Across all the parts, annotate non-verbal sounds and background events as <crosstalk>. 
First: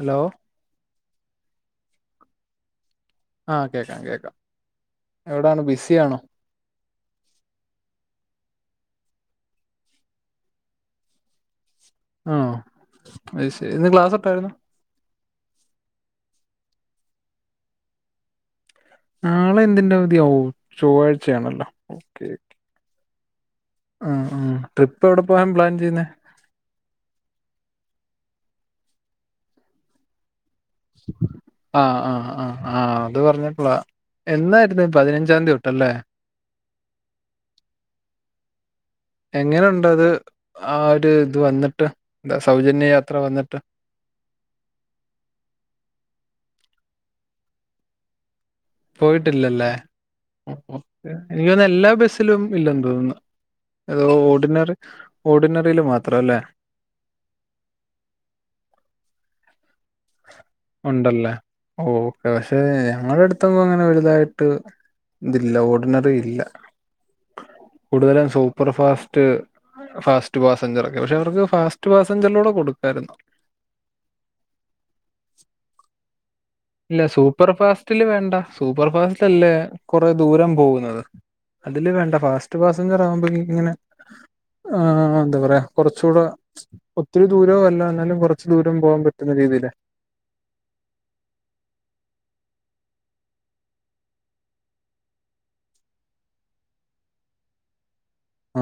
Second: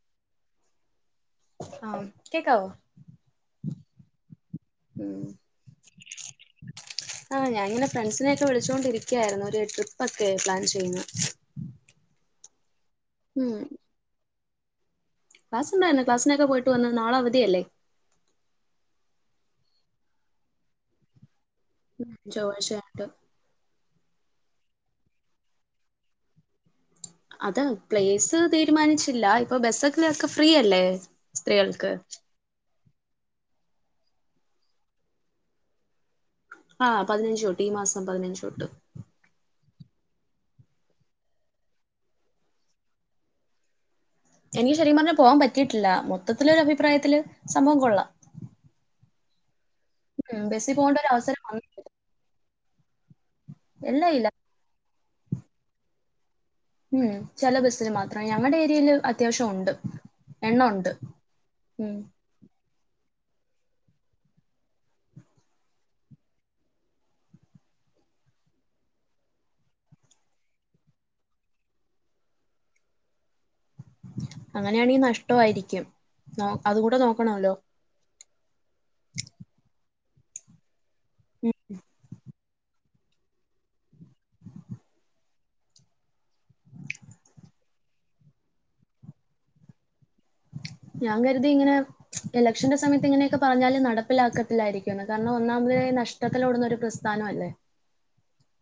Hello. ആഹ് കേക്കാവൊ? ആഹ് കേക്കാം കേക്കാം, എവടാണ് ബിസി ആണോ? ആഹ് ഞാനിങ്ങനെ ഫ്രണ്ട്സിനെക്കെ വിളിചോണ്ടിരിക്ക്യായിരുന്നു ഒരു ട്രിപ്പ് ഒക്കെ പ്ലാൻ ചെയ്യുന്ന ആഹ് അയ് ശരി, ഇന്ന് ക്ലാസ് എപ്പഴായിരുന്നു? ക്ലാസ്ണ്ടായിന്നു ക്ലസിനൊക്കെ പൊയിട്ട് വന്ന് നാള അവതിയല്ലേ? നാളെ എന്തിന്റെ അവധിയാ ആവോ ചൊവ്വാഴ്ച ആണല്ലോ? ചൊവ്വാഴ്ച്ച ആയിട്ട്. ആഹ് ആഹ് ട്രിപ്പ് എവിട പോവാൻ പ്ലാൻ ചെയ്യുന്നെ? അത് പ്ലേസ് തീരുമാനിച്ചില്ല ഇപ്പൊ ബസ്സൊക്ക ഒക്കെ ഫ്രീയല്ലേ? ആഹ് ആഹ് ആഹ്. ആഹ് അത് പറഞ്ഞപ്പോഴാ എന്നായിരുന്നു പതിനഞ്ചാംതി തൊട്ടല്ലേ? ആഹ് പതിനഞ്ച് തൊട്ട് ഈ മാസം പതിനഞ്ച് തൊട്ട്. എങ്ങനെ ഒണ്ടത് ആ ഒരു ഇത് വന്നിട്ട് എന്താ സൗജന്യ യാത്ര വന്നിട്ട്? എനിക്ക് ശരിക്കും പറഞ പോവാൻ പറ്റിയിട്ടില്ല മൊത്തത്തിലൊരു അഭിപ്രായത്തില് സംഭവം കൊള്ളാം. പോയിട്ടില്ലല്ലേ ഉം ബസ്സിൽ പോകേണ്ട ഒരു അവസരം എനിക്ക് തോന്നുന്ന് വന്നിട്ടില്ല എല്ലാ ബസിലും ഇല്ലെന്ന് തോന്നുന്നു. അതോ എല്ലാം ഇല്ല ഓർഡിനറി ഓർഡിനറിയിൽ മാത്രം അല്ലേ? ഉം ചെല ബസ്സിൽ മാത്രം ഞങ്ങടെ ഏരിയെല് അത്യാവശ്യം ഒണ്ട്. എണ്ണോണ്ട് ഉണ്ടല്ലേ ഉം. ഓക്കെ പക്ഷെ ഞങ്ങളുടെ അടുത്ത് ഒന്നും അങ്ങനെ വലുതായിട്ട് ഇതില്ല ഓർഡിനറി ഇല്ല. കൂടുതലും സൂപ്പർ ഫാസ്റ്റ് ഫാസ്റ്റ് പാസഞ്ചർക്കെ പക്ഷെ അവർക്ക് ഫാസ്റ്റ് പാസഞ്ചറിലൂടെ കൊടുക്കാരുന്നു. അങ്ങനെയാണെങ്കിൽ നഷ്ട്ടോ ആയിരിക്കും നോ ഇല്ല സൂപ്പർ ഫാസ്റ്റില് വേണ്ട സൂപ്പർ ഫാസ്റ്റ് അല്ലേ കുറെ ദൂരം പോകുന്നത്. അതില് വേണ്ട ഫാസ്റ്റ് പാസഞ്ചർ ആവുമ്പോ ഇങ്ങനെ ആ എന്താ പറയാ കുറച്ചൂടെ ഒത്തിരി ദൂരവും അല്ല എന്നാലും കൊറച്ച് ദൂരം പോവാൻ പറ്റുന്ന രീതീല്. ഞാൻ കരുതി ഇങ്ങനെ ഇലക്ഷന്റെ സമയത്ത് ഇങ്ങനെയൊക്കെ പറഞ്ഞാല് നടപ്പിലാക്കത്തില്ലായിരിക്കുന്ന് കാരണം ഒന്നാമതായി നഷ് ട്ടത്തിലോടുന്ന ഒരു പ്രസ്ഥാനം അല്ലേ?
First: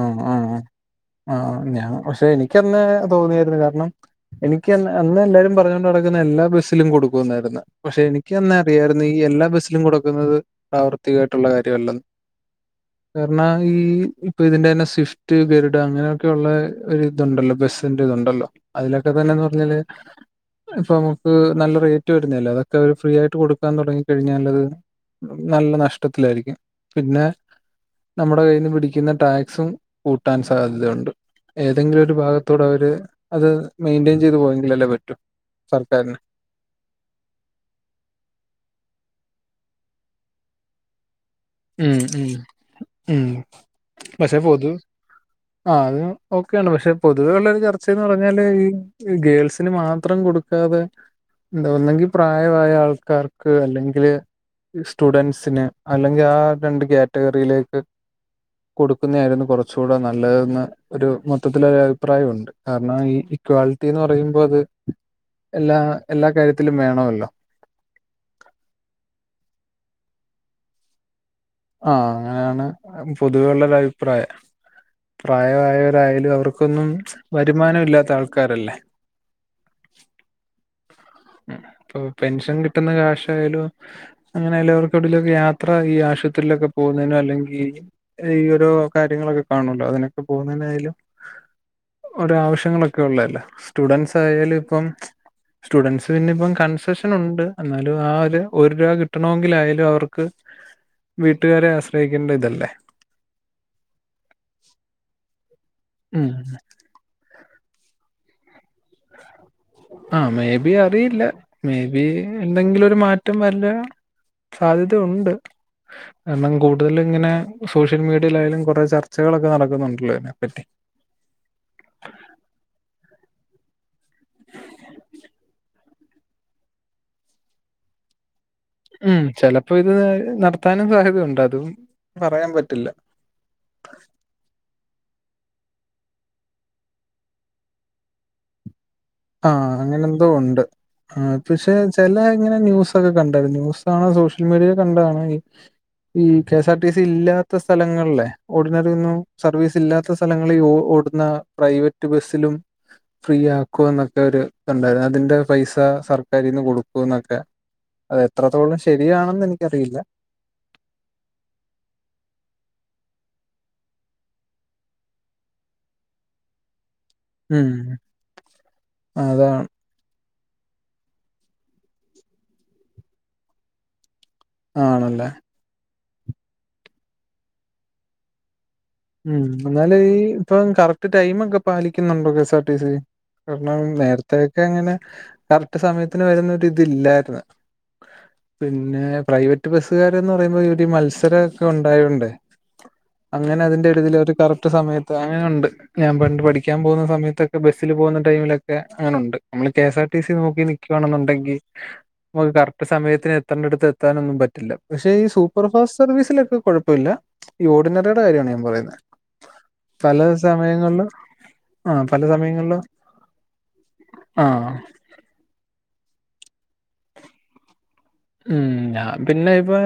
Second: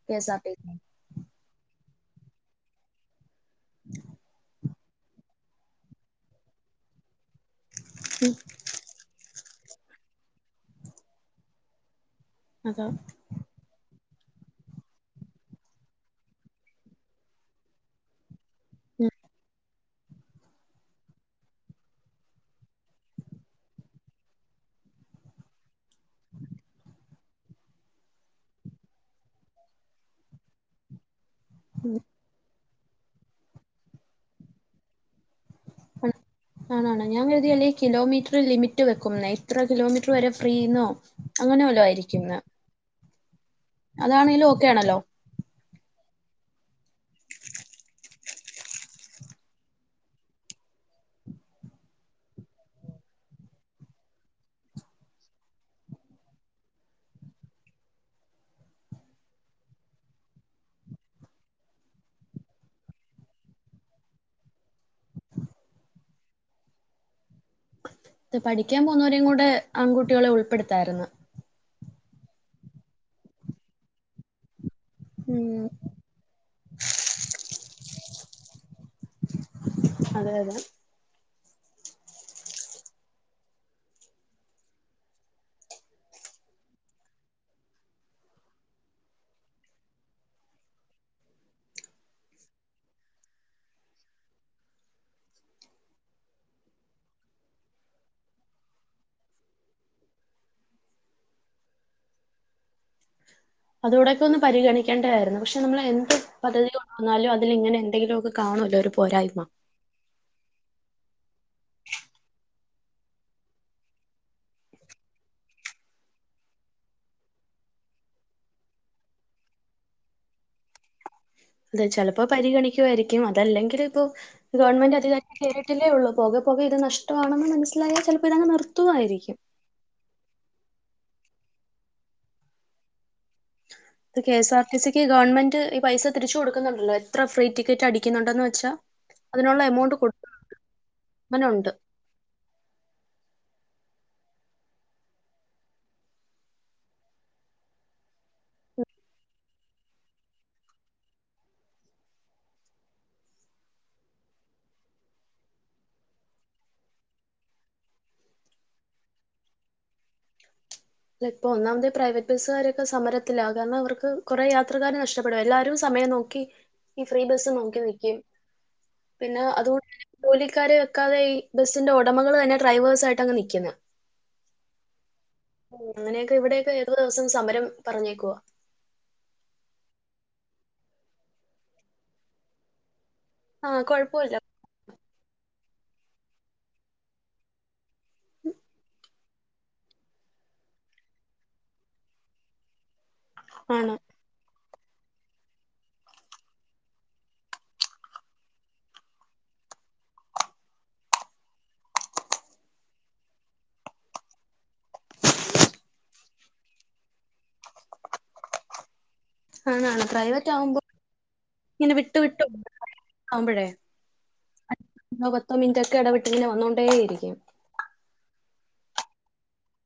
കെസാർ ടി. ആഹ് പിന്നെ ഞാൻ പക്ഷെ എനിക്കന്നെ തോന്നിയായിരുന്നു കാരണം എനി ക്ക് അന്ന് എല്ലാരും പറഞോണ്ട് നടക്കുന്നെ എല്ലാ ബസ്സിലും കൊടുക്കും എന്നായിരുന്നു പക്ഷെ സി എനിക്ക് അന്നെ അറിയാരുന്നു ഈ എല്ലാ ബസ്സിലും കൊടുക്കുന്നത് പ്രാവർത്തികമായിട്ടുള്ള കാര്യമല്ല. അതാ കാരണാ ഈ ഇപ്പൊ ഇതിന്റെ തന്നെ സ്വിഫ്റ്റ് ഗരുഡ അങ്ങനെയൊക്കെ ഉള്ള ഒരു ഇതുണ്ടല്ലോ ബസ്സിന്റെ ഇതുണ്ടല്ലോ അതിലൊക്കെ തന്നെന്ന് പറഞ്ഞാല് ഇപ്പൊ നമുക്ക് നല്ല റേറ്റ് വരുന്നല്ലോ അതൊക്കെ അവര് ഫ്രീ ആയിട്ട് കൊടുക്കാൻ തുടങ്ങി കഴിഞ്ഞാല് നല്ല നഷ്ടത്തിലായിരിക്കും പിന്നെ നമ്മുടെ കയ്യിന്ന് പിടിക്കുന്ന ടാക്സും കൂട്ടാൻ സാധ്യതയുണ്ട് ഏതെങ്കിലും ഒരു ഭാഗ ത്തൂടെ അവര് അത് മെയിന്റെയിൻ ചെയ്ത് പോയെങ്കിലല്ലേ പറ്റു സർക്കാരിന്. ആണാണ് ഞാൻ കരുതിയല്ലേ കിലോമീറ്റർ ലിമിറ്റ് വെക്കുംന്ന് എത്ര കിലോമീറ്റർ വരെ ഫ്രീന്നോ അങ്ങനെ വല്ലോ ഉം ആയിരിക്കും ഉം ന്ന് ഉം അതാണെലും ഓക്കെ ആണല്ലോ. ആഹ് അത് ഓക്കെയാണ് പക്ഷെ പൊതുവെ ഉള്ള ഒരു ചർച്ചയന്ന് പറഞ്ഞാല് ഇഹ് ഈ ഗേൾസിന് മാത്രം കൊടുക്കാതെ ഒന്നെങ്കി പ്രായവായ ആൾക്കാർക്ക് അല്ലെങ്കില് സ്റ്റുഡന്റ്സിന് അല്ലേ ങ്കി ആഹ് രണ്ട് കാറ്റഗറിയിലേക്ക് കൊടുക്കുന്നായിരുന്നു കുറച്ചു കൂടെ നല്ലതെന്ന്‌ ഒരു മൊത്തത്തില് ഒരു അഭിപ്രായമുണ്ട് കാരണം ഈ ഇക്വാളിറ്റി എന്ന് പറയുമ്പോ അത് എല്ലാ എല്ലാ കാര്യത്തിലും വേണമല്ലോ. ഇത് പഠിക്കാൻ പോന്ന വരെയും കൂടെ ആൺകുട്ടികളെ ഉൾപ്പെടുത്തായിരുന്നു. ആഹ് അങ്ങനെയാണ് പൊതുവേയുള്ള ഒരു അഭിപ്രായം ഉം പ്രായവായ ന്തായാലും അവർക്കൊന്നും വരുമാനം ഇല്ലാത്ത ആൾക്കാരല്ലേ. അതെ അതെ. ഇപ്പൊ പെൻഷൻ കിട്ടുന്ന കാശായാലും. അങ്ങനെ ആയാലും അവർക്ക് എവിടെലൊക്കെ യാത്ര ഈ ആശുപത്രിയിലൊക്കെ പോകുന്നതിനോ അല്ലെങ്കി ഈ ഓരോ കാര്യങ്ങളൊക്കെ കാണുല്ലോ അതിനൊക്കെ പോകുന്നതിനായാലും ഒരാവശ്യങ്ങളൊക്കെ ഉള്ളല്ലോ സ്റ്റുഡൻറ്സ് ആയാല് ഇപ്പം സ്റ്റുഡൻസ് പിന്നെ ഇപ്പം കൺസെഷൻ ഉണ്ട് എന്നാലും ആഹ് ഒര് ഒരു രൂപ കിട്ടണോങ്കില് ആയാലും അവർക്ക് വീട്ടുകാരെ ആശ്രയിക്കേണ്ട ഇതല്ലേ അതു കുടൊക്കെ ഒന്ന് പരിഗണിക്കേണ്ടതായിരുന്നു പക്ഷെ നമ്മൾ എന്ത് ഉം പദ്ധതിക എന്നാലും അതില് ഇങ്ങനെ എന്തെങ്കിലുമൊക്കെ കാണുമല്ലോ ഒരു പോരായ്മ ആഹ് മേബി അറിയില്ല മേബി എന്തെങ്കിലും ഒരു മാറ്റം വരില്ല സാധ്യത ഉണ്ട് കാരണം കൂടുതലിങ്ങനെ സോഷ്യൽ മീഡിയലായാലും കുറെ ചർച്ചകളൊക്കെ നടക്കുന്നുണ്ടല്ലോ അതിനെപ്പറ്റി അതെ ചിലപ്പോ പരിഗണിക്കുവായിരിക്കും അതല്ലെങ്കില് ഇപ്പൊ ഗവൺമെന്റ് അധികരി കേറിട്ടെല്ലയുള്ളു പോകെ പോകെ ഇത് നഷ്ടണെന്ന് മനസ്സിലായാൽ ചിലപ്പോ ഇതങ് നിർ ഉം ചെലപ്പോ ഇത് നടത്താനും സാധ്യതയുണ്ട് അതും പറയാൻ പറ്റില്ല <inaudible> ഇത് കെഎസ്ആർ ടി സിക്ക് ഗവൺമെന്റ് ഈ പൈസ തിരിച്ചു കൊടുക്കുന്നുണ്ടല്ലോ എത്ര ഫ്രീ ടിക്കറ്റ് അടിക്കുന്നുണ്ടന്ന് വെച്ചാ അതിനുള്ള ആഹ് എമൗണ്ട് അങ്ങനെ എന്തോ ഉണ്ട് ആഹ് കൊടുക്കുന്നുണ്ട്. പക്ഷെ ചില ഇങ്ങനെ ന്യൂസൊക്കെ കണ്ടാരുന്നു ന്യൂസാണ് സോഷ്യൽ മീഡിയെ കണ്ടതാണ് ഇഹ് ഈ കെഎസ് ആർ ടി സി ഇല്ലാത്ത സ്ഥലങ്ങളിലെ ഓർഡിനറി ഒന്നും സർവീസ് ഇല്ലാത്ത സ സ്ഥലങ്ങളിൽ ഓടുന്ന പ്രൈവറ്റ് ബസ്സിലും ഫ്രീ ആക്കു ക്കും എന്നൊക്കെ ഒരു ഉണ്ടായിരുന്നു അതിന്റെ പൈസ സർക്കാരിൽന്ന് കൊടുക്കും എന്നൊക്കെ അത് എത്രത്തോളം ശരിയാണെന്ന് എനിക്കറിയില്ല അല്ല ഇപ്പൊ ഒന്നാമത് പ്രൈവറ്റ് ബസ്സുകാരൊക്കെ സമരത്തിലാ കാരണം അവർക്ക് കുറെ യാത്രക്കാര് നഷ്ടപ്പെടും എല്ലാവരും സമയം നോ ക്കി ഈ ഫ്രീ ബസ് ഉം നോക്കി നിക്കും പിന്നെ അതാണ് അതുകൊണ്ട് ജോലിക്കാരെ വെക്കാതെ ഈ ബസിന്റെ ഒടമകൾ തന്നെ ഡ്രൈവേഴ്സ് ആയിട്ട് അങ് നിക്കുന്നേ ആണല്ലേ ഓ അങ്ങനെയൊക്കെ ഇവിടെയൊക്കെ ഏത് ദേവസം സമരം പറഞ്ഞേക്കുവ ഉം എന്നാല് ഈ ഇപ്പൊ കറക്റ്റ് ടൈമൊക്കെ പാലിക്കുന്നുണ്ടോ കെസ്ആർ ടി സി ആ കാരണം കുഴപ്പമില്ല നേരത്തൊക്കെ അങ്ങനെ കറക്റ്റ് സമയത്തിന് വരുന്നതി തില്ലായിരുന്നു പിന്നെ പ്രൈവറ്റ് ബസ്സുകാരന്ന് പറയുമ്പോ ഇവര് മത്സരമൊക്കെക്കെ ഉണ്ടായണ്ടണ്ട് അങ്ങനെ അതിന്റെ ആണ് ഇതിൽ ഒരു കറക്റ്റ് സമയത്ത് അങ്ങനുണ്ട് ഞാൻ പണ്ട് പഠിക്കാൻ പോകുന്ന സമയത്തൊക്കെ ബസിൽ പോകുന്ന ടൈമിലൊക്കെ അങ്ങനെണ്ട് നമ്മള് കെ എസ്ആർ ടി സി നോക്കി നി നിക്കുവാണെന്നുണ്ടെങ്കി നമുക്ക് കറക്റ്റ് സമയത്തിന് എത്തേണ്ടടുത്ത് എത്താനൊന്നും പറ്റില്ല പക്ഷെ ഈ സൂപ്പർ ഫാസ്റ്റ് സർവീസിലൊക്കെ കുഴപ്പമില്ല ഈ ഓഡിനറിയുടെ കാര്യമണ് ഞാൻ പറയുന്നേ ആണാ ണ് പ്രൈവറ്റ് വുമ്പോ ഇങ്ങനെ ആ വിട്ടു പല വിട്ടു സമയങ്ങളിലും ആവുമ്പഴേ ആഹ് ന്നോ പത്തോ മിനിട്ടോക്കേ ഇയടവിട്ടിങ്ങനെ വന്നോണ്ടേയിരിക്കും ഉംമ് ഞാൻ പിന്നെ പ്പ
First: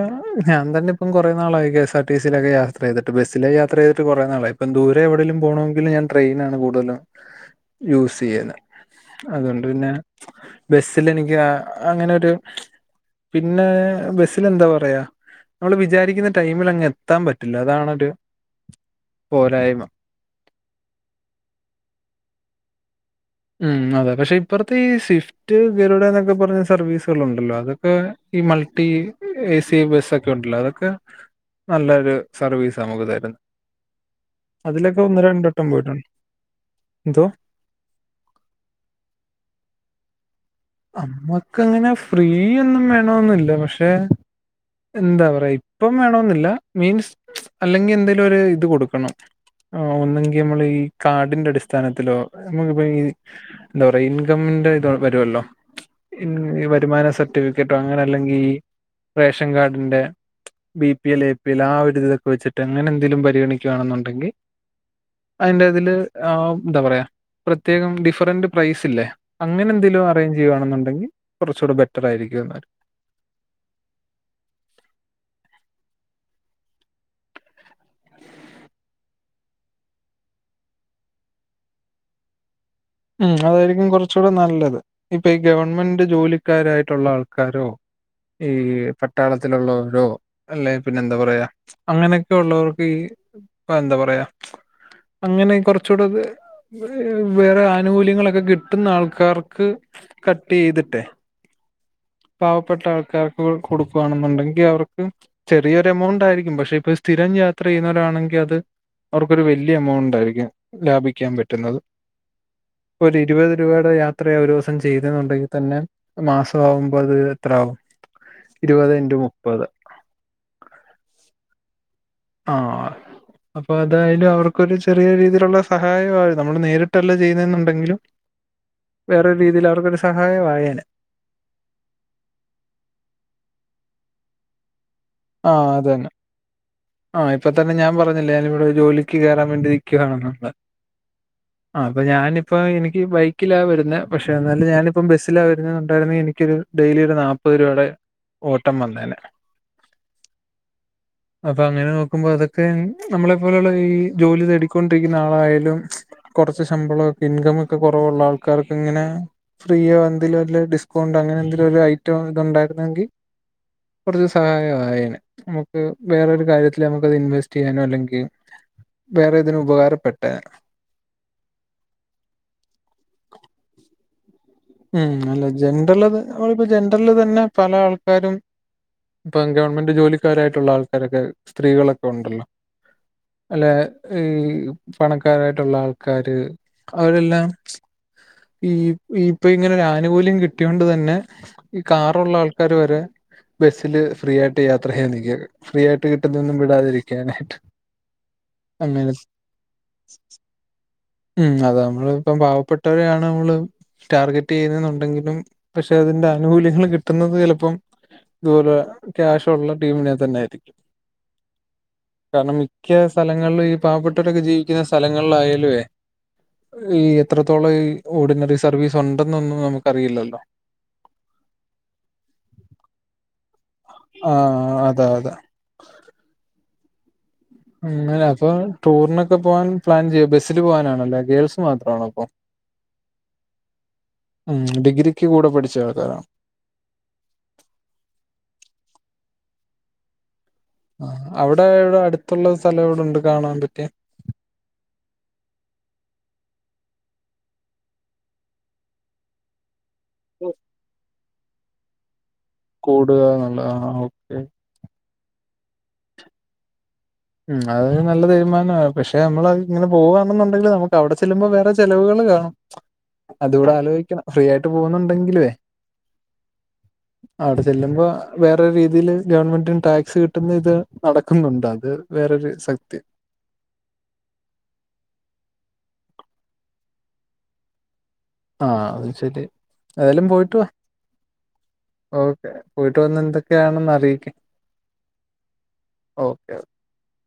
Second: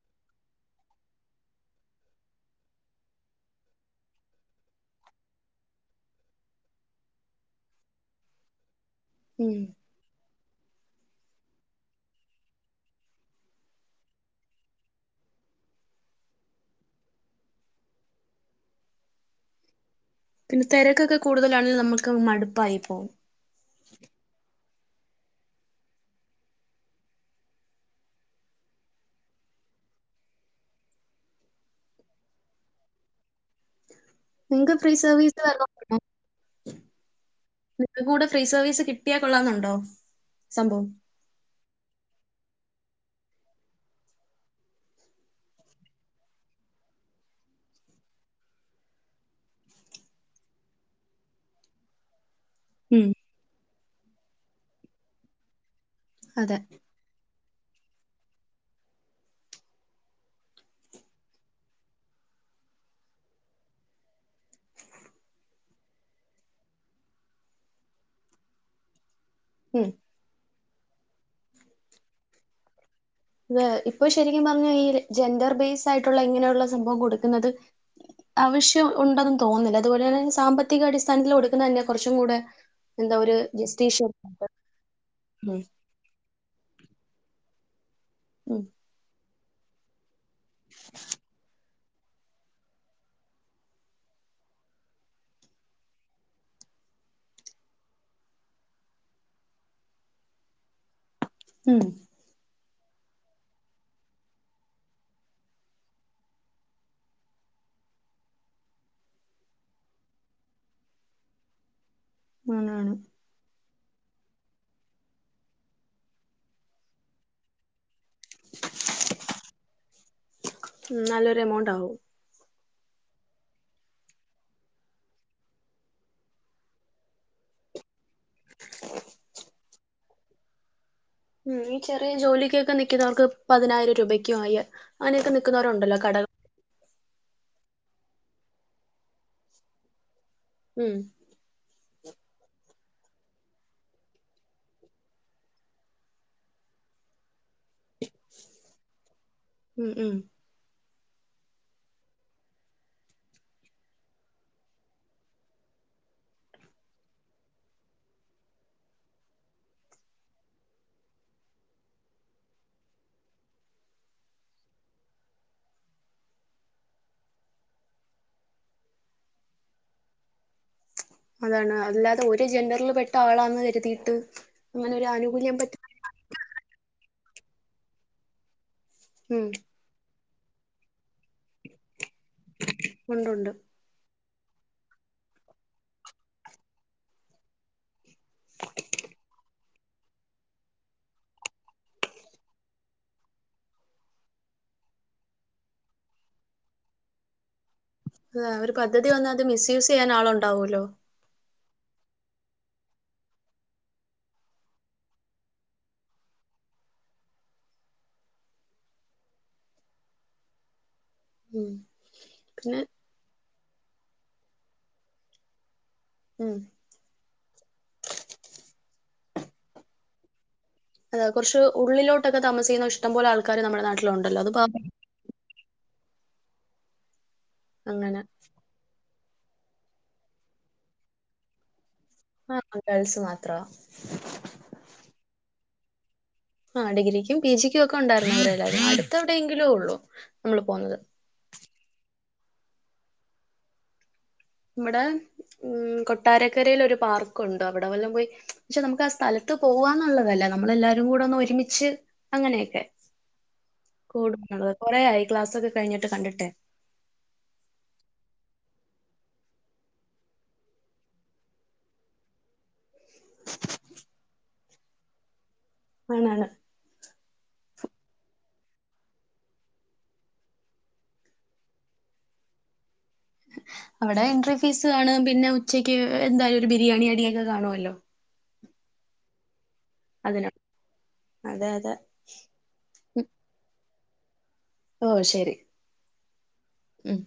ഞാൻ തന്നെ ഇപ്പം കൊറെ നാളായി കെ എസ്ആർ ടി സിയിലൊക്കെ കേ ത്ര ചെയ്ട്ട് ബസ്സില് യാത്ര ചെയ്തി കുറെ നാള ഇപ്പ ദൂരെ എവിടെേലും പോണെങ്കില് ഞാൻ ട്രെയിനാണ് കൂടുലും യൂസ് യ്യ ഉം. അതുകൊണ്ട് പിന്നെ ബസില് എനിക്ക് ആഹ് അങ്ങനെരു പിന്നെ ബസില് എന്താ പറയാ നമ്മള് വിചാരിക്കുന്ന ടൈമില് അങ്ങ് എത്താൻ പറ്റില്ല അതാണൊരു പോരായ്മ പിന്നെ തിരക്കൊക്കെ കൂടുതലാണെങ്കി നമുക്ക് മടുപ്പായി പോകും ഉം അതെ പക്ഷെ ഇപ്പറത് ഈ സ്വിഫ് മറ്റ് ഗരുഡ എന്നൊക്കെ പറഞ്ഞ സർവീസുകൾ ഉണ്ടല്ലോ അതൊക്കെ ഈ മൾട്ടി എ സി ബസൊക്കെ ണ്ടല്ലോ അതൊക്കെ ക്കെ നല്ലൊരു സർവീസാ നമുക്ക് തരുന്നു നിങ്ങക്ക് പ്രീ സർവീസ് <inaudible> വ വട്ടം പോയിട്ടുണ്ട് എന്തോ നിങ്ങക്ക് കൂടെ ഫ്രീ സർവീസ് കിട്ടിയാൽ കൊള്ളാംന്നുണ്ടോ സംഭവം നമ്മക്ക് അങ്ങനെ ഫ്രീ ഒന്നും വേണന്നില്ല പക്ഷെ എന്താ പറയാ ഇപ്പം വേണെന്നില്ല മീൻസ് അല്ലെങ്കി എന്തെലും ഒരു ഇത് കൊടുക്കണം ആഹ് ഒന്നെങ്കി നമ്മൾ ഈ കാടിന്റെ അടിസ്ഥാനത്തിലോ നമുക്കിപ്പ ഈ ഉം എന്താ പറയാ ഇൻകമിന്റെ ഇത് വരുവല്ലോ- ഇൻ അതെ വരുമാന സർട്ടിഫിക്കറ്റോ അങ്ങനെ അല്ലെങ്കിൽ ഈ റേഷൻ കാർഡിന്റെ B P L A P L ആ ഒരുരി ഇതിതൊക്കെ വെച്ചിട്ട് അങ്ങനെന്തേലും പരിഗണിക്കുകയാണെന്നുണ്ടെങ്കിൽ. പിന്നെ തില് ആഹ് എന്താ പറ പ്രത്യകം ഡിഫ്റെന്റ് പ്രൈസ് ല്ലേ അങ്ങനെ ഉം. എന്തേലു അ അറേഞ്ച് ചെയ്യുകയാണെന്നുണ്ടങ്കിൽ കൊറച്ചുടെ ബെറ്റർ ആയിരിക്കു എന്നര് ഇപ്പൊ ശരിക്കും പറഞ്ഞു ഈ ജെൻഡർ ബേസ് ആയിട്ടുള്ള ഇങ്ങനെയുള്ള സംഭവം കൊടുക്കുന്നത് ആവശ്യം ഉണ്ടും തോന്നുന്നില്ല അതുപോലെ തന്നെ സാമ്പത്തിക അടിസ്ഥാനത്തിൽ കൊടുക്കുന്ന തന്നെ കൊറച്ചും കൂടെ- എന്താ ഉം ഒരു അതായിരിക്കും ജസ്റ്റിഷ്യസ് കൊറച്ചുകൂടെ നല്ലത് ഇപ്പൊ ഈ ഉം ഗവൺമെന്റ് ജോലിക്കാരായിട്ടുള്ള ആൾക്കാരോ? ഈ ഉം പട്ടാളത്തിലുള്ളവരോ അല്ലെ പിന്നെ എന്താ പറയാ- അങ്ങനെയൊക്കെ ഒള്ളവർക്ക് ഈ എന്താ പറയാ- അങ്ങനെ കൊറച്ചുകൂടെത് വേറെഅ ആനുകൂല്യങ്ങളൊക്കെ കിട്ടുന്ന ആൾക്കാർക്ക് കട്ട് യ്തിട്ടെ ഉം പാവപ്പെട്ട ആൾക്കാർക്ക് കൊടുക്കവാണെന്നുണ്ടെങ്കിൽ അവർക്ക്- ചെറിയൊരു എമൗണ്ട് ആയിരിക്കും പക്ഷെ ഇപ്പൊ സ്ഥിരം യാത്ര ചെയ്യുന്നവരാണെങ്കിൽ അത്- അവർക്കൊരു വലിയ എമൗണ്ട് ആയിരിക്കും ലാഭിക്കാൻ പറ്റുന്നത്. ആണാണ്. ഒരു ഇരുപത് രൂപയുടെ യാത്രയ ഒരു ദിവസം ചെയ്തെന്നുണ്ടെങ്കിൽ തന്നെ മാസമാകുമ്പ മുപ്പത് എത്ര ആവും ഇരുപതെ ഇന്റു മുപ്പത്- നല്ലൊരു എമൗണ്ട് ആവും. ആഹ്. അപ്പൊ അതായാലും അവർക്കൊരു ചെറിയ രീതിയിലുള്ള സഹായ ആ നമ്മള് നേരിട്ടല്ല ചെയ്യുന്നെന്നുണ്ടെങ്കിലും. വേറരു രീതിയിൽ അവർക്കോരു സഹായവായേന ഉം ഈ ചെറിയ ജോലിക്കൊക്കെ നിക്കുന്നവർക്ക് പതിനായിരം രൂപക്കെ ആയ ആഹ് അതന്നെ. ആഹ് ഇപ്പൊ തന്നെ ഞാൻ പറഞ്ഞില്ല ഞാനിവിടെ ജോലിക്ക് കേറാൻ വേണ്ടിയിരിക്കുകയാണെന്നുള്ളേ- ഉം. <inaudible> ആഹ് അപ്പ ഞാനിപ്പ എനിക്ക് ബൈക്കിലാ വരുന്നെ പക്ഷെ എന്നാലും ഞാനിപ്പ ബസ്സിലാ വരുന്നുണ്ടായിരുന്ന എനിക്കൊരു ഡെയിലി ഒരു നാല്പ്പത് രൂപയുടെ ഓട്ടം വന്നേനെ ഉം ഉം. അപ്പൊ അങ്ങനെ നോക്കുമ്പോ അതൊക്കെ നമ്മളെപ്പോലെയുള്ള ഈ ജോലി തേടിക്കൊണ്ടിരിക്കുന്ന ആളായാലും- കൊറച്ച് ശമ്പളൊക്കെ ഇൻകം ഒക്കെ കൊറവുള്ള ആൾക്കാർക്ക് ഇങ്ങനെ ഫ്രീയോ എന്തെലും വല്ല ഡിസ്കൗണ്ട് അങ്ങനെ എന്തേലും ഒരു ഐറ്റം ഇതുണ്ടായിരുന്നെങ്കി കൊറച്ച് സഹായവാ അയെനെ നമുക്ക് വേറൊരു കാര്യത്തിൽ നമുക്കത് ഇൻവെസ്റ്റ് ചെയ്യാനോ അല്ലെങ്കി വേറെതിന് ഉപകാരപ്പെട്ടേനെ- അതാണ് അല്ലാതെ ഒരു ജെന്റെറിൽ പെട്ട ആളാന്ന് കരുതിയിട്ട്. അങ്ങനെ ഒരു ഉം അല്ല ആനുകൂല്യം പറ്റ ജെന്ററിൽ അത് ആള് പ്പൊ ജെന്ററിൽ തന്നെ പല ആൾക്കാരും ഉം ഇപ്പം ഗവൺമെന്റ് ജോലിക്കാരായിട്ടുള്ള ആൾക്കാരൊക്കെ സ്ത്രീകളൊക്കെ ഉണ്ടല്ലോ ഉണ്ടുണ്ട്. അല്ലെ ഈ പണക്കാരായിട്ടുള്ള ആൾക്കാര് അവരെല്ലാം ഈ ഈ ഇങ്ങനൊരാനുകൂല്യം കിട്ടിയൊണ്ട് തന്നെ ഈ കാറൊള്ള ആൾക്കാാര് വരെ ബസ്സില് ഫ്രീ ആയിട്ട് യാത്ര ചെയ്യാൻ നിക്ക ഫ്രീ ആയിട്ട് കിട്ടുന്നൊന്നും വിടാതിരിക്കാനായിട്ട്. അത ഒരു പദ്ധതി അങ്ങനെ വന്ന അത് മിസ്യൂസ് ചെയ്യാൻ ആള് ഉണ്ടാവൂല്ലോ- ഉം അത നമ്മള് ഇപ്പം പാവപ്പെട്ടവരെയാണ് നമ്മള് ടാർഗറ്റ് ചെയ്യുന്നെന്നുണ്ടെങ്കിലും പക്ഷെ അതിന്റെ ആനുകൂല്യങ്ങൾ കിട്ടുന്നത് ചെലപ്പം- ഇത്പോലെ ക്യാഷൊള്ള ടീമിനെ തന്നായിരിക്കും ഉം കാരണം പിന്നെ മിക്കസ് സ്ഥലങ്ങളിൽ ഈ പാവപ്പെട്ടവരൊക്കെ ജീവിക്കുന്ന സ്ഥലങ്ങളിലയാലുവേ ഉം ഈ എത്രത്തോളം ഈ ഓർഡിനറി സർവീസ് ഉണ്ടെന്നൊന്നും നമുക്കറിയില്ലല്ലോ അത കുറച്ച് ഉള്ളിലോട്ടൊക്കെ താമസിക്കുന്ന ഇഷ്ടം പോലെ ആൾക്കാര് നമ്മുടെ നാ ആഹ അതാ അതാ മ്മ് അങ്ങനെ. അല്ല അപ്പൊ ടൂറിനൊക്കെ പോവാൻ പ്ലാൻ ചെയ്യും ബസ്സിൽ പോകാനാണല്ലോ ഗേൾസ് മാത്രമാണോ അപ്പൊ ആഹ ഗേൾസ് മാത്രവാ മ്മ് ഡിഗ്രിക്ക് കൂടെ പഠിച്ച ആൾക്കാരാണോ ആ ഡിഗ്രിക്കും പീജിക്കൊക്കെ ഉണ്ടായിരുന്ന അവരെല്ലാവരും അടുത്തെവിടെയെങ്കിലൊ ഉള്ളൂ നമ്മള് പോവുന്നത് അവിടെ എവിടെ അടുത്തുള്ള സ്ഥലം എവിടൊണ്ട് കാണാൻ പറ്റിയ ഇവടെ മ്മ് കൊട്ടാരക്കരെൽ ഒരു പാർക്കുണ്ട് അവിടെ വല്ലം പോയി പക്ഷെ നമുക്ക് ആ സ്ഥലത്ത് പോവാ ന്നുള്ളതല്ല നമ്മളെല്ലാരും കൂടെ ഒന്ന് ഒരുമിച്ച് അങ്ങനെയൊക്കെ കൂടുക എന്നുള്ള ആഹ് ഓക്കെ കൂടള്ളത് കുറേയായി ക്ലാസ് ഒക്കെ കഴിഞ്ഞിട്ട് കണ്ടിട്ടെ മ്മ് അതൊരു നല്ല തീരുമാനവാ പക്ഷെ നമ്മളത് ഇങ്ങനെ പോവാണെന്നുണ്ടെങ്കിൽ നമുക്ക് അവിടെ ചെല്ലുമ്പോ വേറെ ചെലവുകൾ കാണും അതൂടെ ആലോയിക്കണം ഫ്രീ ആയിട്ട് പോവുന്നുണ്ടെങ്കിലുവേ <unintelligible> <inaudible> അവിടെ ചെല്ലുമ്പോ വേറെ രീതിയില് ഗവൺമെന്റിന് ടാക്സ് കിട്ടുന്ന ഇത് നടക്കുന്നുണ്ട് അത് വേറൊരു സത്യം അവിടെ എൻട്രി ഫീസ് കാണും പിന്നെ ഉച്ചയ്ക്ക് എന്തായാലും ഒരു ബിരിയാണി അടിയൊക്കെ കാണുമല്ലോ ആഹ അത് ശരിയാ എതാലും അതിനാ പോയിട്ട് വാ അതെ അതെ പോയിട്ട് വന്ന് ഉം. എന്തൊക്കെയാണെന്ന് അറിയിക്ക്‌ ഓ ശരി ഉം